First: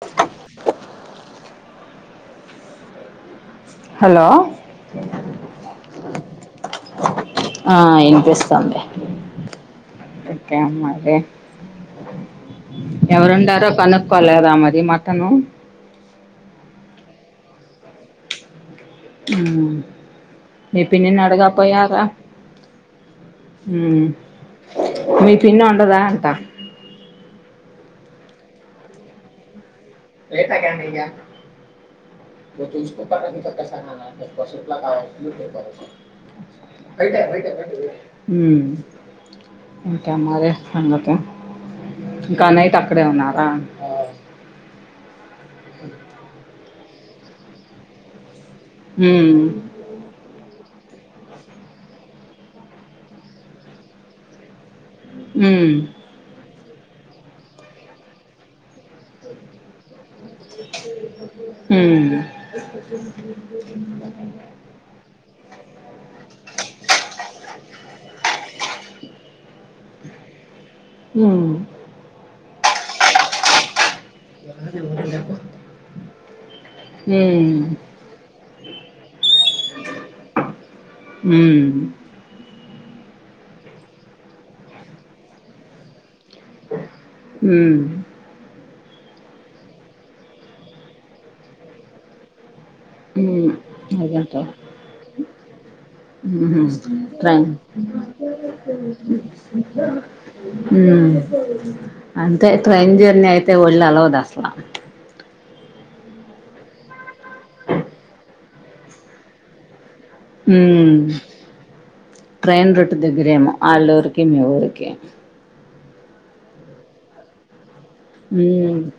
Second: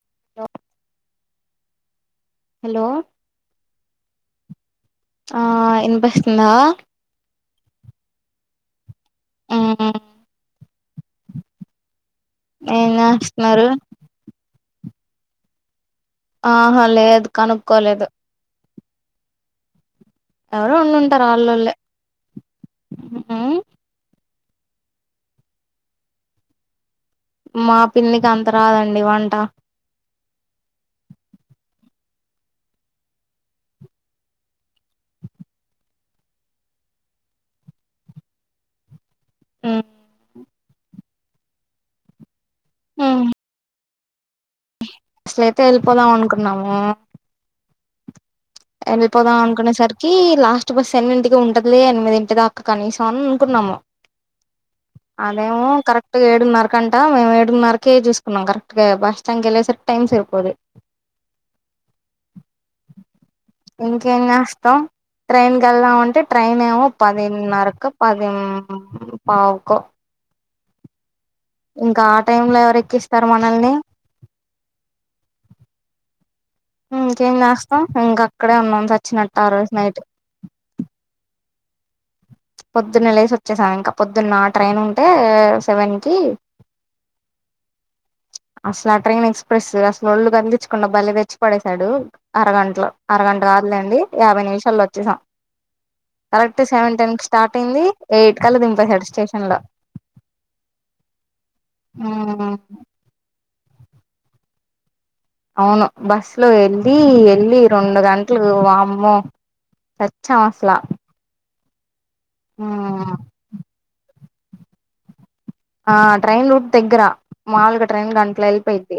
అ hello hello hello ఆ ఇనిపిస్తుందా ఆ ఏం చేస్తాంది మ్మ్ ఓకే మరి ఏం చేస్తున్నారు ఎవరుండారో కనుక్కోలేదా మరి మటను ఆహా లేదు కనుక్కోలేదు ఊమ్ ఎవరో మీ పిన్నిన్ ఉండుంటారు నడుగా ఆళ్ళోళ్ళే పోయార మ్మ్ ఊమ్ మీ పిన్న్ ఒండదా అంటా మా పిన్నిక్ అంత రాదండి వంట లేత కండియా త స్కుప్ప కసాసలా [inaudible] ఊమ్ ఇంక మరి సంగతి ఇంకాన్నాైట్ అక్కడే మ్మ్ ఉన్నారా ఆ అసలయితే ఎళ్ళిపోదాం అనుకున్నాము ఉమ్ ఎళ్ళిపోదాం అనుకునేసరి కీ లాస్ట్ బస్ ఎనిమింటికి ఉంటది లే ఎనిమిదింటి దాక్క కనీసం అని అనుకున్నాము అదేమో ఉమ్ కరెక్ ట్ గ్ ఏడున్నరకంటా మేము ఏడున్నరకేజేసుకున్నాం కరక్ట్గా బస్ స్టండ్ కెళ్ళేసరి టైంసరిపోదు ఊమ్ ఇంకేం జేస్తావ్ ట్రైన్ కెళ్దామంటే ట్రైన్ ఏమో పదిన్నరకు పదిం పావుకో ఉమ్ ఇంకా టైమ్ లో ఎవరెక్కిస్తారు మనల్ని ఎవర్ ఎవర్ లేరు ఇంకేం జేస్తాం ఇంకక్కడే ఉన్నాం సచ్చినట్ ఆ రోజ్ నైట్ మ్ పొద్దున్నేలేసి ఒచ్చేసామింకా పొద్దున్న ట్రైన్ ఉంటే సెవెన్కి ఉమ్ అసల్ ఆ ట్రైన్ ఎక్స్ప్రెస్ అసలు ఒళ్ళు కదిలించ్ కుండా బలే తెచ్చి పడేశాడు అరగంటలో అరగంట ఉమ్ కాదులేండి అదంతా యాభై నిమిషాల్లో ఒచ్చేసాం ఉహు కరెక్ట్ సెవెన్ టెన్ కి ట్రైన్ స్టార్ట్ అయింది ఎయిట్ కల్లా దింపేసడ్ స్టేషన్లో ఊమ్ అంతే ట్రైన్ జర్నీ అయితే ఒళ్ అలవాదసలా అవును బస్ లో ఎళ్ళి ఎళ్ళి రెండు గంటలు వామ్ము సచ్ ఊమ్ ట్రైన్ రూట్ మ్మ్ దగ్గరేమో ఆళ్ళఊరికి మీ ఊరికి ఆ ట్రైయిన్ రూట్ దగ్గర మాలుగ ట్రైన్ గంట్లో ఉమ్ ఎళ్ళిపోయిది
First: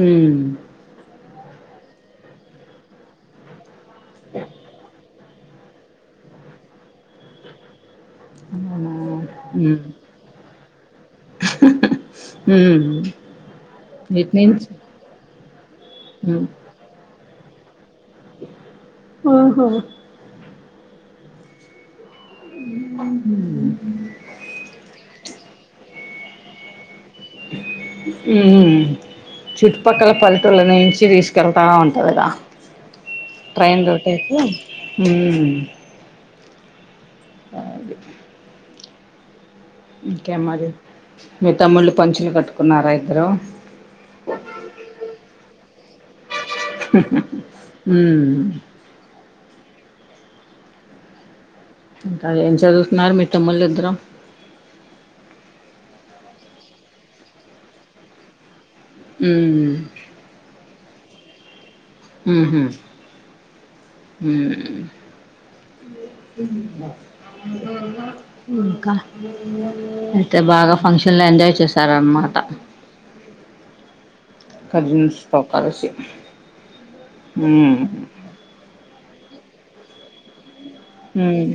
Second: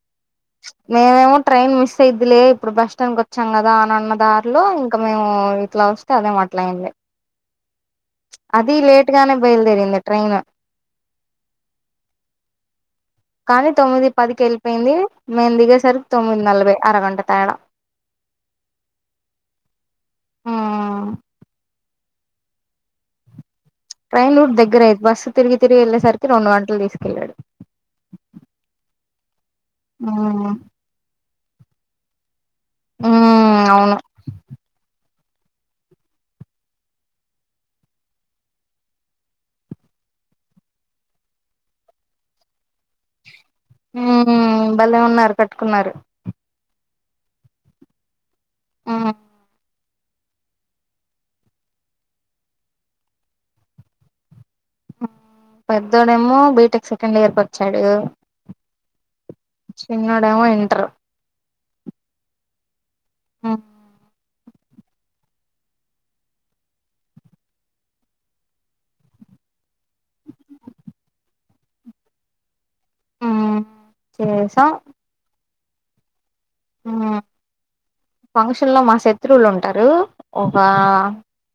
ఉమ్ మేమేమో ట్రైన్ మిస్ అయిద్దిలే ఇప్పుడు బస్ స్టాండ్ కొచ్చాం గదా అని అన్న దారిలో ఇంకా మేము ఇట్లా ఒస్తే అదేమ్ అట్లా అయింది అది లేట్గానే బయలుదేరింది ట్రైన్ ఊమ్ కానీ తొమ్మిది పదికెళ్ళిపోయింది మేమ్ దిగేసరి తొమ్మిది నలభై అరగంట తేడా ఆహా మ్మ్ ఉమ్మ్ హ్ ట్రైన్ లూట్ దగ్గరయి బస్సు తిగి తిరిగి ఏళ్ళేసరికి రెండు గంటల్ తీసుకెళ్లాడు ఊ హు చుట్టుపక్కల మ్మ్ పల్టుల నుంచి తీస్ తిరట ఉంటుందిగా మ్మ్ ట్రైన్ అవును రోటేకి ఊమ్మ్ అ అగే ఇంకే మరి మీ తమ్ముళ్ళు పంచులు కట్టుకున్నారా ఇద్దరూ ఊ బలే ఉన్నారు కట్టుకున్నారు ఉమ్ ఆ ఇంకా ఏం చదుత్నారూ మీ తమ్ముల్లిద్దరు పెద్దోడేమో బీటెక్ సెకండ్ ఇయర్ కొచ్చాడు ఉమ్ చిన్నోడేమో ఇంట్రు ఉహు ఉమ్ ఊ [unintelligible] అయితే బాగ ఫంక్షన్ లో ఎంజాయ్ చేశారన్మాట ఉమ్ చేసాం కజిన్స్ తో కలిసి ఆ ఉమ్ ఫంక్షన్ లో మా శత్రువులు ఉంటరూ ఒకా ఉమ్,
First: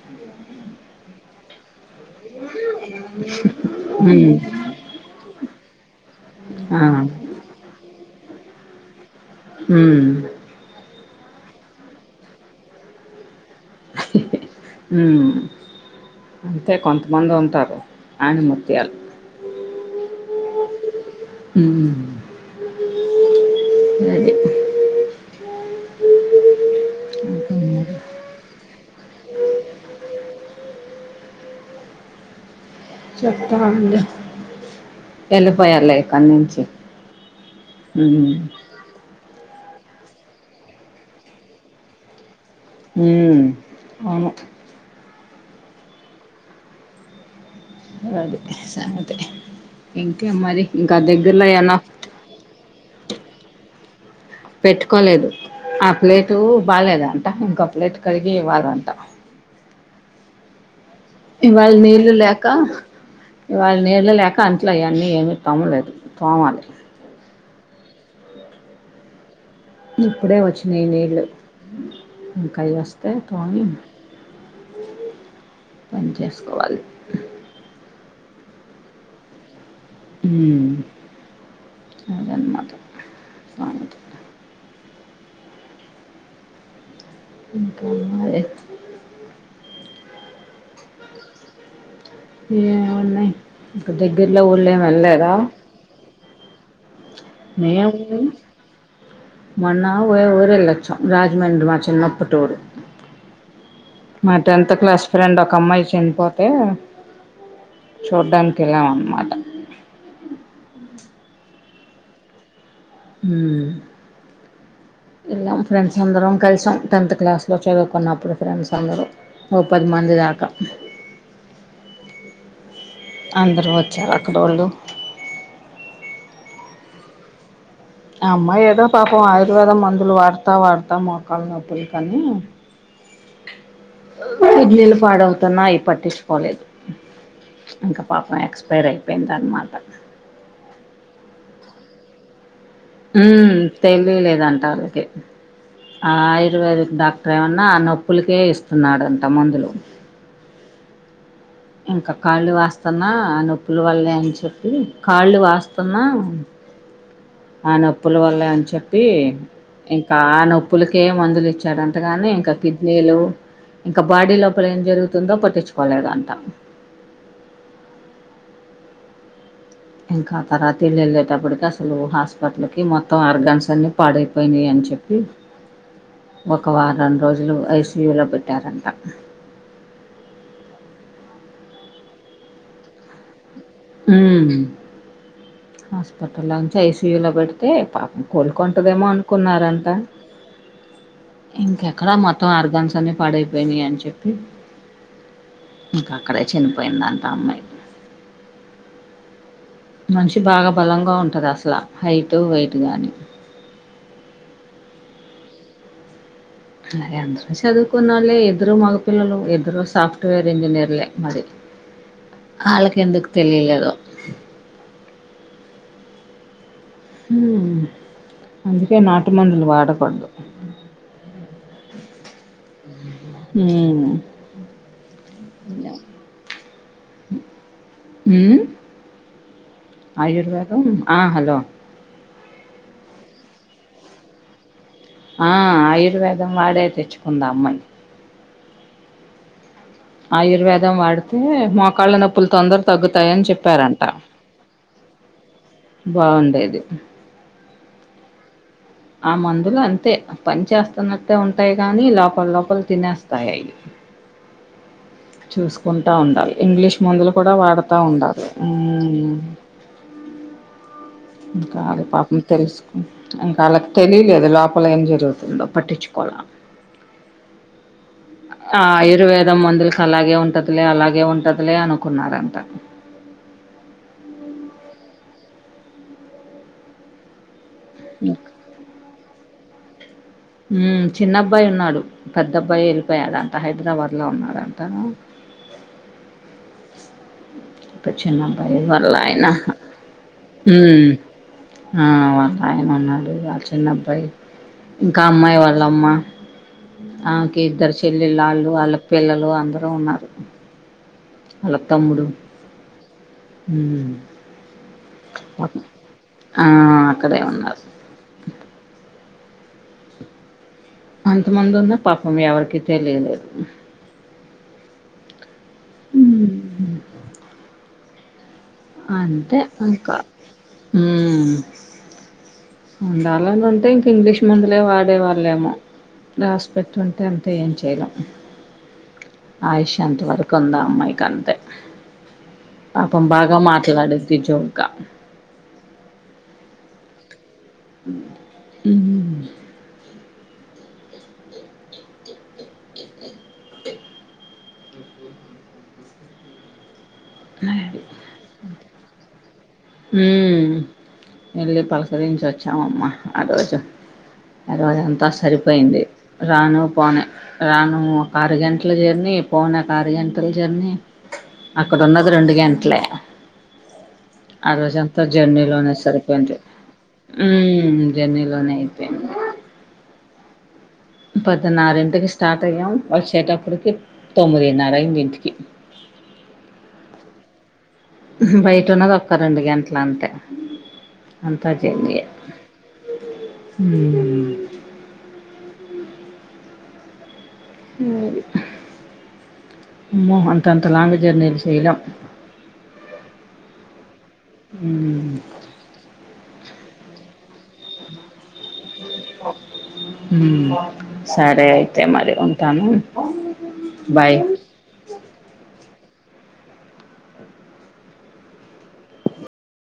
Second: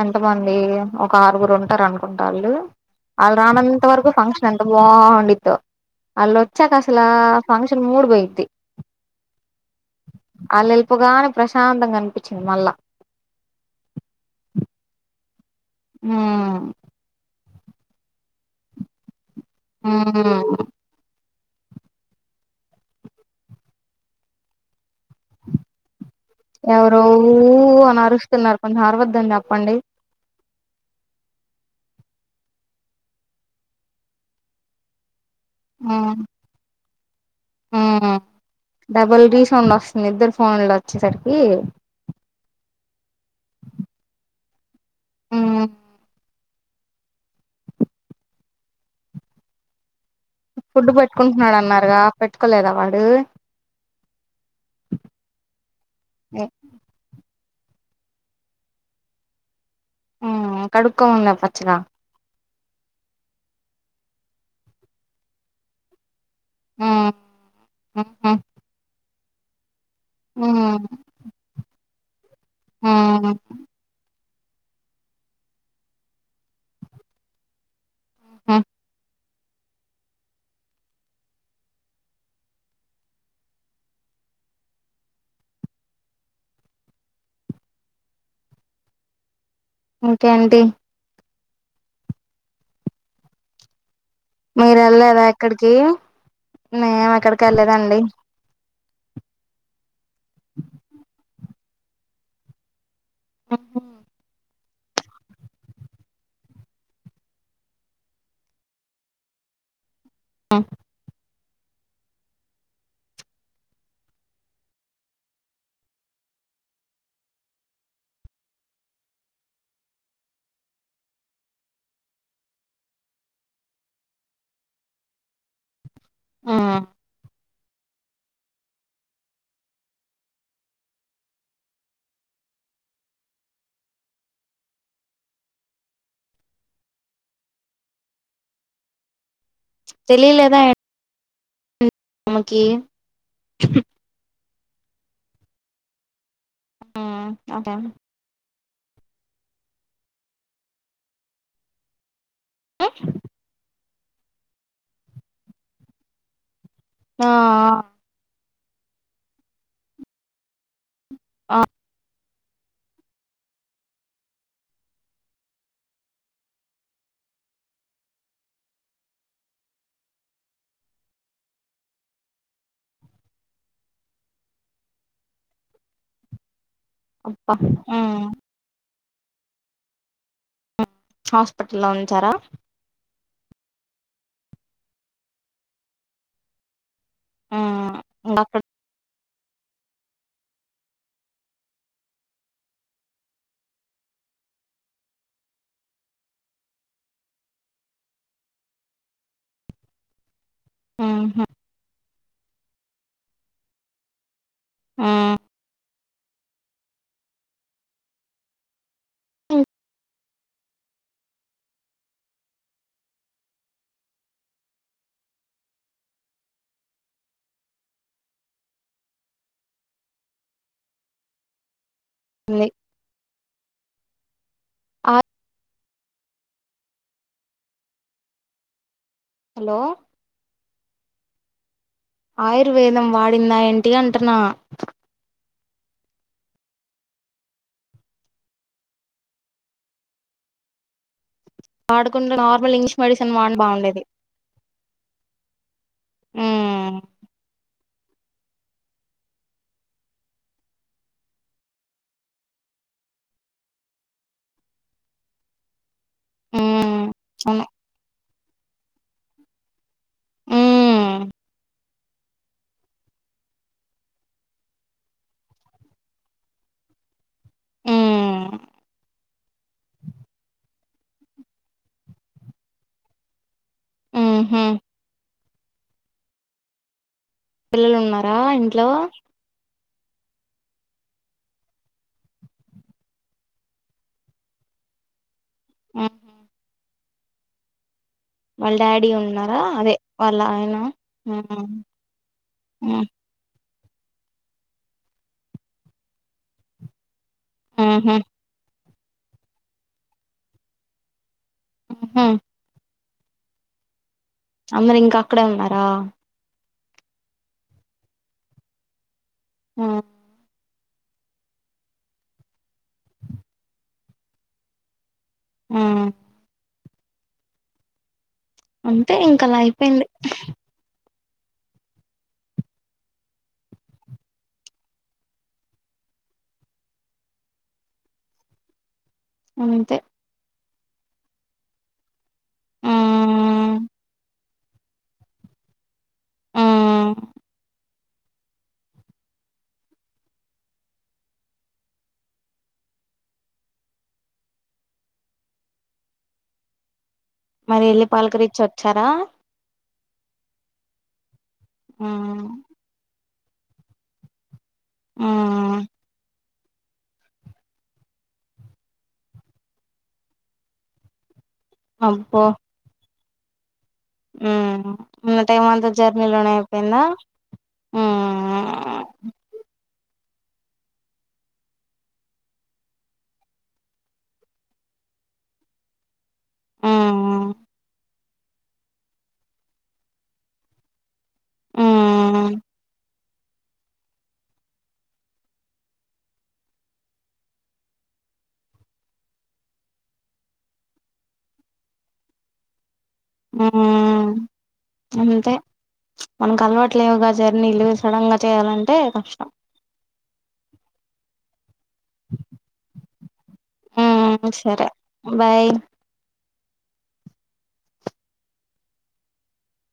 అన్ తమందీ ఒక ఆరుగురు ఉంటారు అను కుంటాల్లు అల్లూ రానం త వర్కు ఫంక్షన్ ఎంత బావుండిద్దో ఆల్లొచ్చాక ఆ అస్లూ ఫంక్షన్ మూడు పోయిద్ధి హామ్ ఆల్ ఎల్పోగానే ప్రశాంతంగ అనిపించింది మళ్ళా ఊ ఉమ్ అంతే కొంతమంది ఉంటారు ఆనిముత్యాలు ఊ హామ్ అది ఎవరో ఊ ఇంకేంటి అని అరుస్తున్నారు కొంచెం అర్వద్దని చెప్పండి చెప్తానండి ఎళ్ళిపోయార్లే ఉమ్ ఇక్క నించి ఉ డబల్ గీ సౌండ్ ఓస్తుంది ఇద్దరు ఫోన్లు ఒచ్చేసరికి ఉమ్ అవును ఊ అది సంగతి ఇంకేం మరి ఫుడ్ ఇంకా పెట్టుకుంటున్నాడు దెగ్గర్లోయన్న అన్నారుగా పెట్టుకోలేదా వాడు పెట్టుకోలేదు ఆ ప్లేటూ బాలేదంట ఇంకొ ప్లేటు కడిగి ఇవ్వలంట కడుక్కోమన్న ఇవాళ్ళ నీల్లు లేక ఇవాళ్ళ నీల్లు లేక అంట్లు అయన్నీ ఏమి తిమలేదు తోవాలి ఆ అ అ ఇప్పుడే వచ్చినయ్ నీళ్లు ఇంకా అయ్అస్తే ఉమ్ తోవి పని చేస్కోవాలి హు ఊ ఆదన్మాట సంగతి ఇంకే ఏం మరే ఇంకేంటి ఏ ఉన్నయ్ ఇంకా దెగ్గిరలో ఊళ్లేం ఎల్లేదా చేయు మేం ఎక్కడికి మే హు మొన్న ఒ ఊరెల్లొచ్చం రాజమండ్రి మా చిన్నప్పటి ఊరు ఆహ మా టెన్త్ క్లాస్ ఫ్రెండ్ ఒక అమ్మాయి చనిపోతే చూడ్డానికి ఎళ్ళాం అన్మాట అ ఊ ఎల్లాం ఫ్రెండ్స్ అందరం కలిసాం టెన్త్ క్లాస్లో చదువుకున్నప్పుడు ఫ్రెండ్స్ అందరు ఓ పది మంది దాక అ [inaudible] అందురు వచ్చారు అక్కడొల్లు అ ఆ అమ్మాయి ఏదో పాపం ఆయుర్వేదం మందులు వాడతా వాడతా మొక్కలు నొప్పులు కని అ [inaudible] కిడ్నీలు పాడవుతున్నా అవి పట్టించుకోలేదు ఇంకా పాపం ఎక్స్పైర్ అయిపోయిందన్నమాట తెలియలేదా ఎంటి ఆమేకి హ్మ్ తెలియలేదంట వాళ్ళకి ఆ ఆయుర్వేదిక్ ఉమ్ డాక్టర్ ఏమన్నా ఓకే ఆ నొప్పులకే ఇస్తున్నాడంట మందులు ఇంకా కాళ్ళు వాస్తున్నా నొప్పులు వల్లే అని చెప్పి కాళ్ళు వాస్తున్నా ఆ నొప్పుల వల్ల అని చెప్పి ఇంకా ఆ నొప్పులకే మందులు ఆ ఇచ్చాడ అంతగానే ఇంకా కిడ్నీలు ఇంకా బాడీ లోపల ఏం జరుగుతుందో పట్టించుకోలేదంట ఇంకా తర్వాత ఎళ్ళి ఎళ్ళేటప్పటికి అసలు హాస్పిటల్కి మొత్తం ఆర్గన్స్ అన్ని పాడైపోయినాయి అని చెప్పి [inaudible] ఒక వారం అబ్బా రోజులు ఐస్యూ ఉమ్ లో పెట్టారంట హాస్పిటల్లో ఉంచారా హ్మ్ హాస్పిటల్లో నుంచి ఐసీయూలో పెడితే పాపం ఉమ్ అక్కడ కోలుకుంటదేమో అనుకున్నారంట ఇంకెక్కడ మొత్తం ఆర్గాన్స్ అన్ని పాడైపోయినయి అని చెప్పి ఇంకా అక్కడే చనిపోయిందంట అ అమ్మాయి మనిషి బాగా బలంగా ఉహు ఉంటది అసల హైట్ వెయిట్ గానీ ఆ అదే అందరు చదువుకున్న వాళ్ళే ఇద్దరు మగపిల్లలు ఇద్దరు సాఫ్ట్వేర్ ఇంజనీర్లే మరి అ [inaudible] ఆళ్ళకి ఎందుకు తెలియలేదో ఉహు అందుకే నాటుమందులు వాడకూడదు లే హ్మ్ అ ఉ హలో ఆయుర్వేదం అ హలో ఆయుర్వేదం వాడిందా ఏంటి అంటున్నా అ ఆయుర్వేదం వాడే తెచ్చుకుంద అ అమ్మాయి ఆయుర్వేదం వాడితే మోకాళ్ళ వాడకుండా నొప్పులు నార్మల్ తొందర ఇంగ్లీష్ మెడిసిన్ తగ్గుతాయని వాడి బాగుండేది చెప్పారంట బావుండేది ఉమ్ ఆ మందులు అంతే పని చేస్తున్నట్టే ఉంటాయి గాని లోపల లోపల తినేస్తాయి [inaudible] చుస్ కుంట ఉండాలి ఉమ్ ఇంగ్లీష్ ముందులు కూడా అవును వాడతా ఉండాలి ఉమ్ కాదు పాపం తెలుసుకున్ ఇంకా వాళ్ళకి తెలియలేదు లోపల ఏం జరుగుతుందో పట్టించుకోల ఆ ఆయుర్వేదం మందులకి అలాగే ఉంటదిలే అలాగే ఉంటదిలే అనుకున్నారంట ఊ హూ పిల్లలు ఉన్నారా ఇంట్లో హ్మ్ చిన్న అబ్బాయి ఉన్నాడు పెద్ద అబ్బాయి వెళ్ళిపోయాడు అంట హైదరాబాద్ లో ఉన్నాడంట ఉమ్ చిన్నబ్బాయి డాడీ వాళ్ళ ఆయన ఉన్నారా అదే వాళ్ళ ఆయన హ్మ్ ఉహు అ వాళ్ళు ఆయన ఉ ఉన్నారు వాళ్ల చిన్నబ్బాయి ఇంకా ఆ అమ్మాయి వాళ్ళ అమ్మ ఆమెకి ఇద్దరు ఉహు చెల్లెళ్ళ వాళ్ళు వాళ్ల పిల్లలు అందరూ ఉన్నారు వాళ్ల తమ్ముడు ఉహు అందరూ ఇంకా అక్కడే పాపం ఉన్నారా ఆ అక్కడే ఉన్నారు హమ్ అంతమంది ఉన్న పాపం ఎవరికి తెలిదు ఊ ఇంక అలా అంతే అయిపోయింది ఇంకా హామ్ ఉండాలని ఉంటే ఇంక ఇంగ్లీష్ మందులే వాడేవాళ్ళేమో రాసి పెట్టు ఉంటే అంతే ఏం చేయలేం ఆయుష్ అంతే అంత వరకు వుందా అమ్మాయికి అంతే ఆ పాపం బాగా మాట్లాడిధీ జోక్గా ఉమ్ అ ఉమ్ మరి వెళ్లి పలకరించి వచ్చారా హామ్ వెళ్ళి ఆ పలకరించి వచ్చామమ్మ ఆ రోజు ఆ రోజ అంతా ఆ సరిపోయింది రాను పోనే రాను ఒక అరు గంటల జర్నీ పోనే ఒక అరు గంటల జర్నీ అక్కడ ఉన్నది అబ్బో రెండు గంటలే ఆ ఉమ్ రోజు అంతా ఉన్న జర్నీ టైం అంతా లోనే జర్నీలోనే సరిపోయింది అయిపోయిందా ఉమ్ జర్నీలోనే ఉమ్ అయిపోయింది పొద్దున్న ఆరింటికి స్టార్ట్ అయ్యాము వచ్చేటప్పటికి తొమ్మిదిన్నర అయింది ఇంటికి ఉమ్ బయట ఉన్నది ఒక్క రెండు గంటలు అంతే అంతా జర్నీ యే ఉమ్ హు అమ్మో అంత అంత లాంగ్ జెర్నీలు చేయలేం ఉమ్ ఉమ్ అంతే మనకు అలవాట్లులేవుగా జర్నీలు సడెన్ గా చేయాలంటే కష్టం హమ్ సరే అయితే మరి ఉంటాను బాయ్ ఉమ్ సరే బాయ్